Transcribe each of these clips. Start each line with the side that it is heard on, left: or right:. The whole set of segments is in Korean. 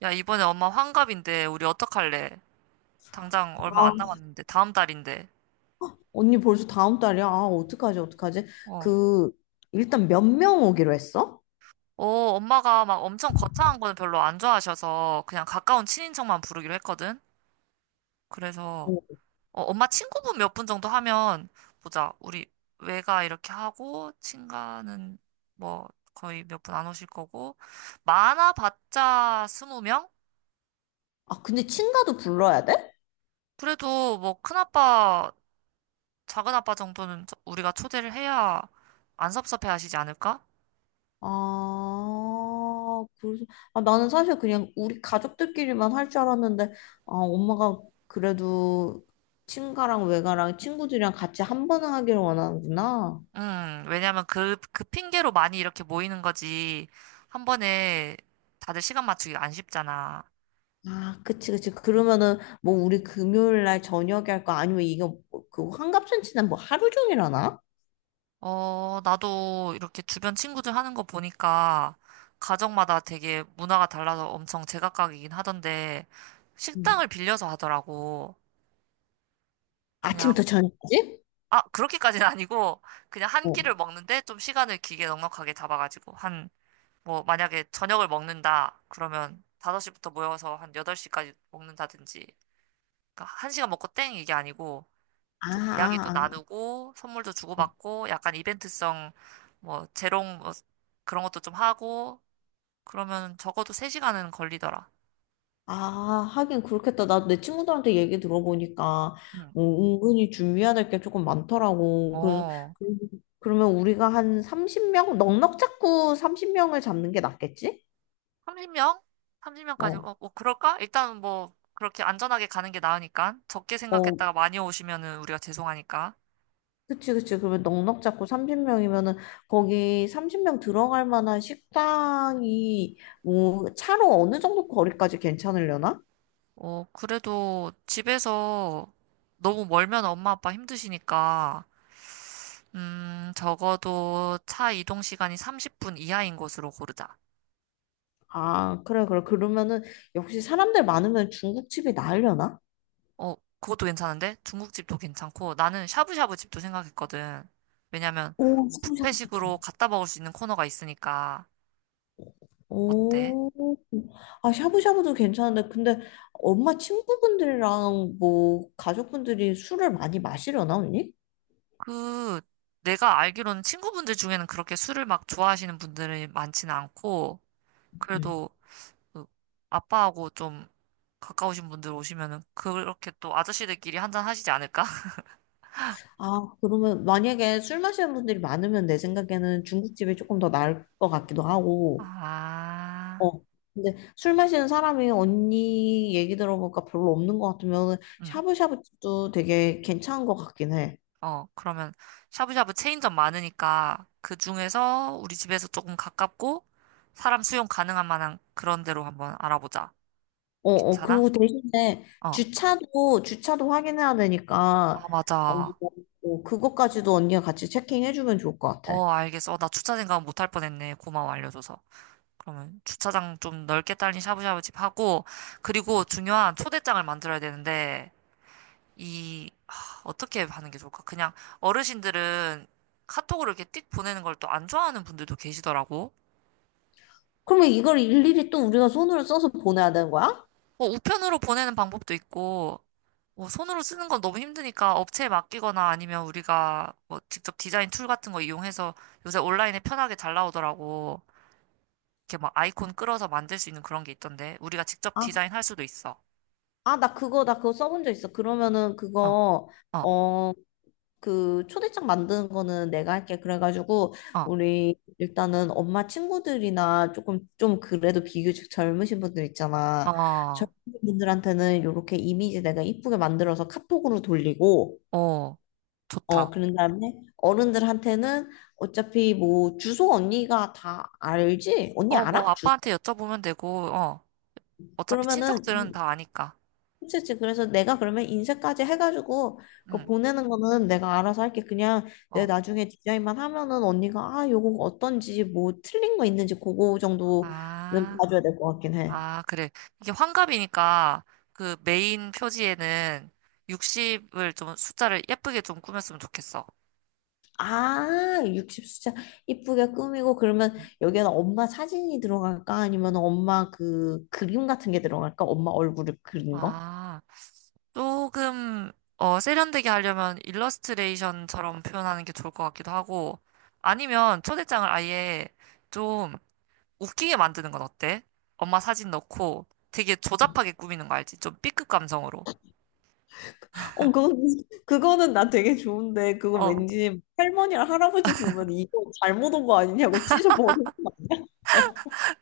right: 야, 이번에 엄마 환갑인데, 우리 어떡할래? 당장 얼마
left: 아,
right: 안 남았는데, 다음 달인데.
left: 언니 벌써 다음 달이야? 아, 어떡하지, 어떡하지?
right: 어.
left: 그, 일단 몇 명 오기로 했어?
right: 어, 엄마가 막 엄청 거창한 거는 별로 안 좋아하셔서, 그냥 가까운 친인척만 부르기로 했거든? 그래서,
left: 어.
right: 어, 엄마 친구분 몇 분 정도 하면, 보자. 우리 외가 이렇게 하고, 친가는 뭐, 거의 몇 분 안 오실 거고, 많아봤자 20명?
left: 아, 근데 친가도 불러야 돼?
right: 그래도 뭐, 큰아빠, 작은아빠 정도는 우리가 초대를 해야 안 섭섭해 하시지 않을까?
left: 아, 그래서, 아, 나는 사실 그냥 우리 가족들끼리만 할 줄 알았는데, 아, 엄마가 그래도 친가랑 외가랑 친구들이랑 같이 한 번은 하기를 원하는구나.
right: 왜냐면 그 핑계로 많이 이렇게 모이는 거지. 한 번에 다들 시간 맞추기 안 쉽잖아.
left: 아, 그치, 그치. 그러면은, 뭐, 우리 금요일 날 저녁에 할까? 아니면 이거, 뭐, 그, 환갑잔치는 뭐 하루 종일 하나?
right: 어, 나도 이렇게 주변 친구들 하는 거 보니까 가정마다 되게 문화가 달라서 엄청 제각각이긴 하던데
left: 음.
right: 식당을 빌려서 하더라고.
left: 아침부터
right: 그냥,
left: 저녁까지?
right: 아, 그렇게까지는 아니고 그냥 한
left: 어.
right: 끼를 먹는데 좀 시간을 길게 넉넉하게 잡아가지고 한, 뭐, 만약에 저녁을 먹는다. 그러면 5시부터 모여서 한 8시까지 먹는다든지. 그러니까 한 시간 먹고 땡 이게 아니고
left: 아,
right: 좀 이야기도
left: 아,
right: 나누고 선물도
left: 아. 어.
right: 주고받고 약간 이벤트성 뭐 재롱 뭐 그런 것도 좀 하고 그러면 적어도 3시간은 걸리더라.
left: 아, 하긴 그렇겠다. 나도 내 친구들한테 얘기 들어보니까
right: 응.
left: 뭐 은근히 준비해야 될 게 조금 많더라고. 그래서
right: 어.
left: 그- 그러면 우리가 한 30명 넉넉 잡고 30명을 잡는 게 낫겠지?
right: 30명? 30명까지
left: 어.
right: 어, 뭐 그럴까? 일단 뭐 그렇게 안전하게 가는 게 나으니까 적게
left: 어.
right: 생각했다가 많이 오시면은 우리가 죄송하니까.
left: 그치, 그치. 그러면 넉넉 잡고 30명이면은 거기 30명 들어갈 만한 식당이 뭐 차로 어느 정도 거리까지 괜찮으려나?
right: 어, 그래도 집에서 너무 멀면 엄마 아빠 힘드시니까 적어도 차 이동 시간이 30분 이하인 곳으로 고르자.
left: 아, 그래, 그래. 그러면은 역시 사람들 많으면 중국집이 나으려나?
right: 어, 그것도 괜찮은데? 중국집도 괜찮고, 나는 샤브샤브 집도 생각했거든. 왜냐면,
left: 오, 샤브샤브 좋다.
right: 뷔페식으로 갖다 먹을 수 있는 코너가 있으니까, 어때?
left: 오, 아, 샤브샤브도 괜찮은데, 근데 엄마 친구분들이랑 뭐, 가족분들이 술을 많이 마시려나, 언니?
right: 그, 내가 알기로는 친구분들 중에는 그렇게 술을 막 좋아하시는 분들이 많지는 않고,
left: 음.
right: 그래도, 그 아빠하고 좀 가까우신 분들 오시면은, 그렇게 또 아저씨들끼리 한잔 하시지 않을까?
left: 아, 그러면 만약에 술 마시는 분들이 많으면 내 생각에는 중국집이 조금 더 나을 것 같기도 하고,
right: 아,
left: 어. 근데 술 마시는 사람이 언니 얘기 들어보니까 별로 없는 것 같으면
right: 음.
left: 샤브샤브집도 되게 괜찮은 것 같긴 해.
right: 어, 그러면 샤브샤브 체인점 많으니까 그 중에서 우리 집에서 조금 가깝고 사람 수용 가능한 만한 그런 데로 한번 알아보자.
left: 어, 어,
right: 괜찮아?
left: 그리고 대신에
right: 어.
left: 주차도, 주차도 확인해야 되니까,
right: 아,
left: 어,
right: 맞아.
left: 어, 그것까지도 언니가 같이 체킹해주면 좋을 것 같아.
right: 어, 알겠어. 어, 나 주차 생각 못할 뻔했네. 고마워, 알려줘서. 그러면 주차장 좀 넓게 딸린 샤브샤브 집 하고, 그리고 중요한 초대장을 만들어야 되는데, 이, 하, 어떻게 하는 게 좋을까? 그냥 어르신들은 카톡으로 이렇게 띡 보내는 걸 또 안 좋아하는 분들도 계시더라고.
left: 그러면 이걸 일일이 또 우리가 손으로 써서 보내야 되는 거야?
right: 뭐 우편으로 보내는 방법도 있고, 뭐 손으로 쓰는 건 너무 힘드니까 업체에 맡기거나 아니면 우리가 뭐 직접 디자인 툴 같은 거 이용해서 요새 온라인에 편하게 잘 나오더라고. 이렇게 막 아이콘 끌어서 만들 수 있는 그런 게 있던데, 우리가 직접
left: 아,
right: 디자인할 수도 있어.
left: 아, 나 그거 써본 적 있어. 그러면은
right: 어,
left: 그거,
right: 어,
left: 어, 그 초대장 만드는 거는 내가 할게. 그래가지고
right: 어,
left: 우리 일단은 엄마 친구들이나 조금 좀 그래도 비교적 젊으신 분들 있잖아.
right: 어,
left: 젊은 분들한테는 이렇게 이미지 내가 이쁘게 만들어서 카톡으로 돌리고
right: 어,
left: 어
right: 좋다.
left: 그런 다음에 어른들한테는 어차피 뭐 주소 언니가 다 알지? 언니
right: 어, 뭐
left: 알아? 주소.
right: 아빠한테 여쭤보면 되고, 어, 어차피
left: 그러면은
right: 친척들은 다 아니까.
left: 그치, 그치. 그래서 내가 그러면 인쇄까지 해가지고 그
right: 응,
left: 보내는 거는 내가 알아서 할게. 그냥 내
right: 어,
left: 나중에 디자인만 하면은 언니가 아, 요거 어떤지 뭐 틀린 거 있는지 그거 정도는
right: 아.
left: 봐줘야 될 것 같긴 해.
right: 아, 그래. 이게 환갑이니까 그 메인 표지에는 60을 좀 숫자를 예쁘게 좀 꾸몄으면 좋겠어.
left: 아, 60수자 이쁘게 꾸미고 그러면 여기에는 엄마 사진이 들어갈까? 아니면 엄마 그 그림 같은 게 들어갈까? 엄마 얼굴을 그린 거?
right: 아, 조금 어, 세련되게 하려면 일러스트레이션처럼 표현하는 게 좋을 것 같기도 하고 아니면 초대장을 아예 좀 웃기게 만드는 건 어때? 엄마 사진 넣고 되게 조잡하게 꾸미는 거 알지? 좀 B급 감성으로.
left: 어, 그거는 나 되게 좋은데 그거
right: 어.
left: 왠지 할머니랑 할아버지 보면 이거 잘못 온 거 아니냐고 찢어버리는 거 아니야?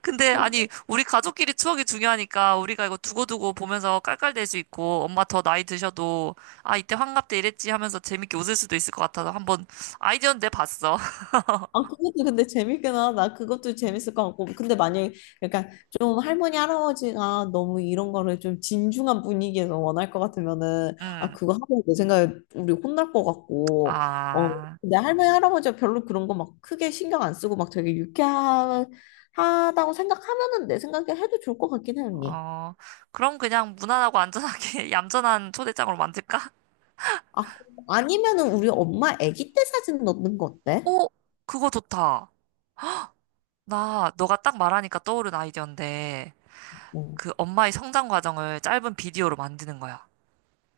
right: 근데 아니 우리 가족끼리 추억이 중요하니까 우리가 이거 두고두고 보면서 깔깔댈 수 있고 엄마 더 나이 드셔도 아 이때 환갑 때 이랬지 하면서 재밌게 웃을 수도 있을 것 같아서 한번 아이디어는 내봤어.
left: 아, 그것도 근데 재밌긴 하다. 그것도 재밌을 것 같고. 근데 만약에, 그러니까 좀 할머니, 할아버지가 너무 이런 거를 좀 진중한 분위기에서 원할 것 같으면은, 아,
right: 응.
left: 그거 하면 내 생각에 우리 혼날 것 같고, 어,
right: 아,
left: 근데 할머니, 할아버지가 별로 그런 거 막 크게 신경 안 쓰고 막 되게 유쾌하다고 생각하면은 내 생각에 해도 좋을 것 같긴 해, 언니.
right: 어, 그럼 그냥 무난하고 안전하게 얌전한 초대장으로 만들까?
left: 아, 아니면은 우리 엄마 아기 때 사진 넣는 거 어때?
right: 오, 그거 좋다. 나 너가 딱 말하니까 떠오른 아이디어인데
left: 응.
right: 그 엄마의 성장 과정을 짧은 비디오로 만드는 거야.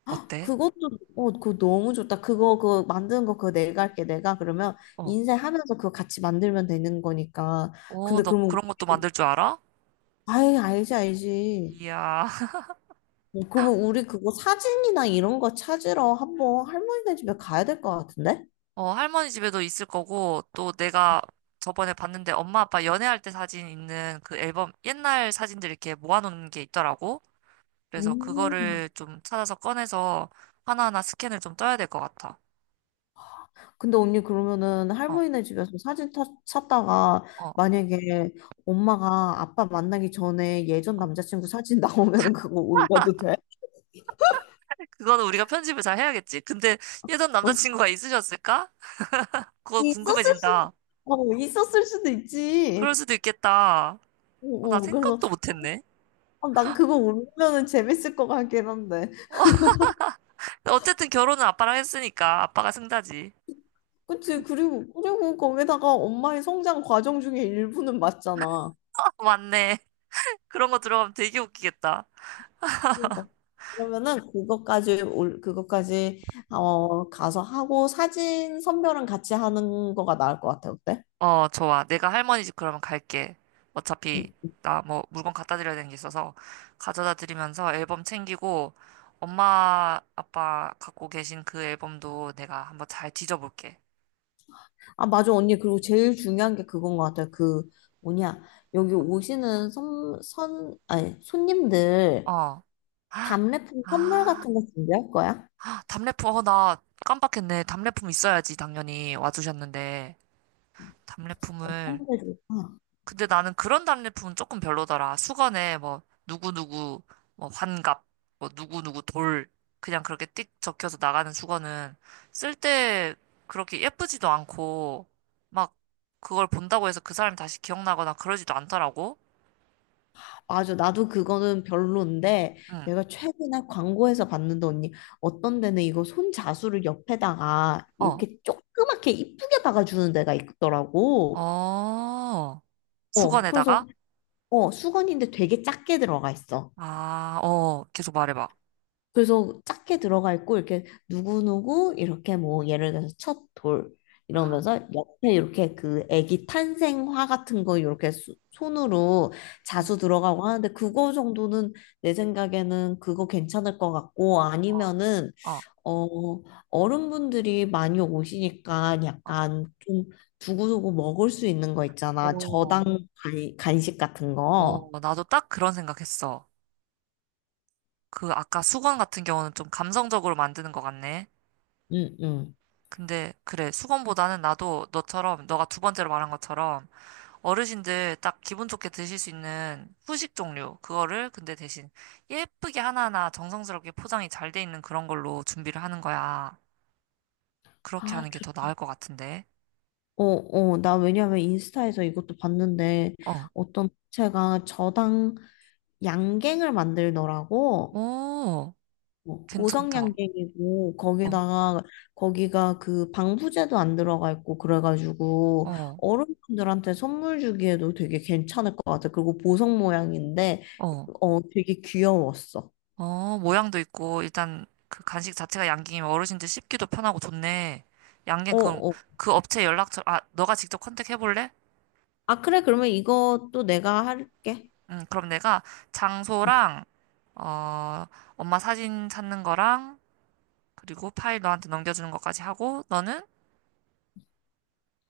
right: 어때?
left: 그것도 어 그거 너무 좋다. 그거 그 만드는 거 그거 내가 할게. 내가 그러면
right: 어.
left: 인쇄하면서 그거 같이 만들면 되는 거니까.
right: 오,
left: 근데
right: 너
left: 그러면
right: 그런 것도 만들 줄 알아?
left: 아이 알지 알지.
right: 이야.
left: 어, 그러면 우리 그거 사진이나 이런 거 찾으러 한번 할머니네 집에 가야 될 것 같은데?
right: 어, 할머니 집에도 있을 거고, 또 내가 저번에 봤는데 엄마 아빠 연애할 때 사진 있는 그 앨범, 옛날 사진들 이렇게 모아놓은 게 있더라고. 그래서
left: 오.
right: 그거를 좀 찾아서 꺼내서 하나하나 스캔을 좀 떠야 될 것 같아.
left: 근데 언니 그러면은
right: 어,
left: 할머니네 집에서 사진 찾다가
right: 어.
left: 만약에 엄마가 아빠 만나기 전에 예전 남자친구 사진 나오면은 그거 올려도 돼?
right: 그거는 우리가 편집을 잘 해야겠지. 근데 예전
left: 어.
right: 남자친구가 있으셨을까? 그거
left: 있었을 수도,
right: 궁금해진다.
left: 있었을 수도
right: 그럴
left: 있지.
right: 수도 있겠다.
left: 어,
right: 어, 나
left: 어, 그래서
right: 생각도 못했네.
left: 아, 난 그거 울면은 재밌을 것 같긴 한데.
right: 근데 어쨌든 결혼은 아빠랑 했으니까 아빠가 승자지.
left: 그치, 그리고 거기다가 엄마의 성장 과정 중에 일부는 맞잖아.
right: 맞네. 그런 거 들어가면 되게 웃기겠다.
left: 그러니까. 그러면은 그것까지 어 가서 하고 사진 선별은 같이 하는 거가 나을 것 같아 어때?
right: 어, 좋아. 내가 할머니 집 그러면 갈게. 어차피
left: 응.
right: 나 뭐 물건 갖다 드려야 되는 게 있어서 가져다 드리면서 앨범 챙기고 엄마 아빠 갖고 계신 그 앨범도 내가 한번 잘 뒤져볼게.
left: 아 맞아 언니 그리고 제일 중요한 게 그건 것 같아 그 뭐냐 여기 오시는 선, 선 아니 손님들
right: 어. 아,
left: 답례품 선물 같은 거 준비할 거야?
right: 답례품. 어, 나 깜빡했네. 답례품 있어야지 당연히 와주셨는데
left: 어떤
right: 답례품을
left: 좋을까
right: 근데 나는 그런 답례품은 조금 별로더라. 수건에 뭐 누구누구 뭐 환갑 뭐 누구누구 돌 그냥 그렇게 띡 적혀서 나가는 수건은 쓸 때 그렇게 예쁘지도 않고 막 그걸 본다고 해서 그 사람이 다시 기억나거나 그러지도 않더라고.
left: 맞아, 나도 그거는 별론데
right: 응.
left: 내가 최근에 광고에서 봤는데 언니 어떤 데는 이거 손자수를 옆에다가
right: 어.
left: 이렇게 조그맣게 이쁘게 박아주는 데가 있더라고.
right: 어.
left: 어,
right: 수건에다가
left: 그래서 어 수건인데 되게 작게 들어가 있어.
right: 아, 어. 계속 말해 봐.
left: 그래서 작게 들어가 있고 이렇게 누구누구 이렇게 뭐 예를 들어서 첫 돌
right: 아.
left: 이러면서 옆에 이렇게 그 아기 탄생화 같은 거 이렇게 손으로
right: 음.
left: 자수 들어가고 하는데 그거 정도는 내 생각에는 그거 괜찮을 것 같고
right: 어.
left: 아니면은
right: 어.
left: 어 어른분들이 많이 오시니까
right: 어.
left: 약간 좀 두고두고 먹을 수 있는 거 있잖아
right: 어.
left: 저당 간식 같은 거.
right: 어. 나도 딱 그런 생각했어. 그 아까 수건 같은 경우는 좀 감성적으로 만드는 것 같네.
left: 응, 응.
right: 근데 그래, 수건보다는 나도 너처럼, 너가 두 번째로 말한 것처럼 어르신들 딱 기분 좋게 드실 수 있는 후식 종류, 그거를 근데 대신 예쁘게 하나하나 정성스럽게 포장이 잘 돼 있는 그런 걸로 준비를 하는 거야. 그렇게
left: 아,
right: 하는 게 더 나을 것 같은데.
left: 어, 어, 나 왜냐면 인스타에서 이것도 봤는데
right: 어,
left: 어떤 업체가 저당 양갱을 만들더라고.
right: 오,
left: 어, 보석
right: 괜찮다.
left: 양갱이고
right: 어,
left: 거기다가 거기가 그 방부제도 안 들어가 있고 그래가지고
right: 어,
left: 어른분들한테 선물 주기에도 되게 괜찮을 것 같아. 그리고 보석 모양인데
right: 어.
left: 어 되게 귀여웠어.
right: 어, 모양도 있고, 일단 그 간식 자체가 양갱이면 어르신들 씹기도 편하고 좋네. 양갱
left: 어,
right: 그,
left: 어.
right: 그 업체 연락처, 아, 너가 직접 컨택해볼래?
left: 아 그래 그러면 이것도 내가 할게.
right: 응, 그럼 내가 장소랑, 어, 엄마 사진 찾는 거랑, 그리고 파일 너한테 넘겨주는 것까지 하고, 너는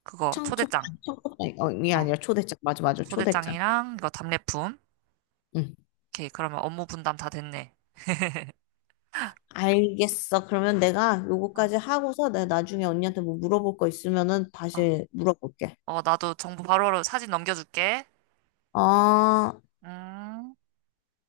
right: 그거
left: 청첩장
right: 초대장.
left: 청첩장이
right: 어,
left: 아니라 초대장 맞아
right: 어,
left: 맞아 초대장.
right: 초대장이랑 이거 답례품.
left: 응.
right: 오케이, 그러면 업무 분담 다 됐네.
left: 알겠어. 그러면 내가
right: 어,
left: 요거까지 하고서 내가 나중에 언니한테 뭐 물어볼 거 있으면은
right: 어,
left: 다시 물어볼게.
right: 어, 나도 정보 바로바로 사진 넘겨줄게.
left: 어.
right: 음.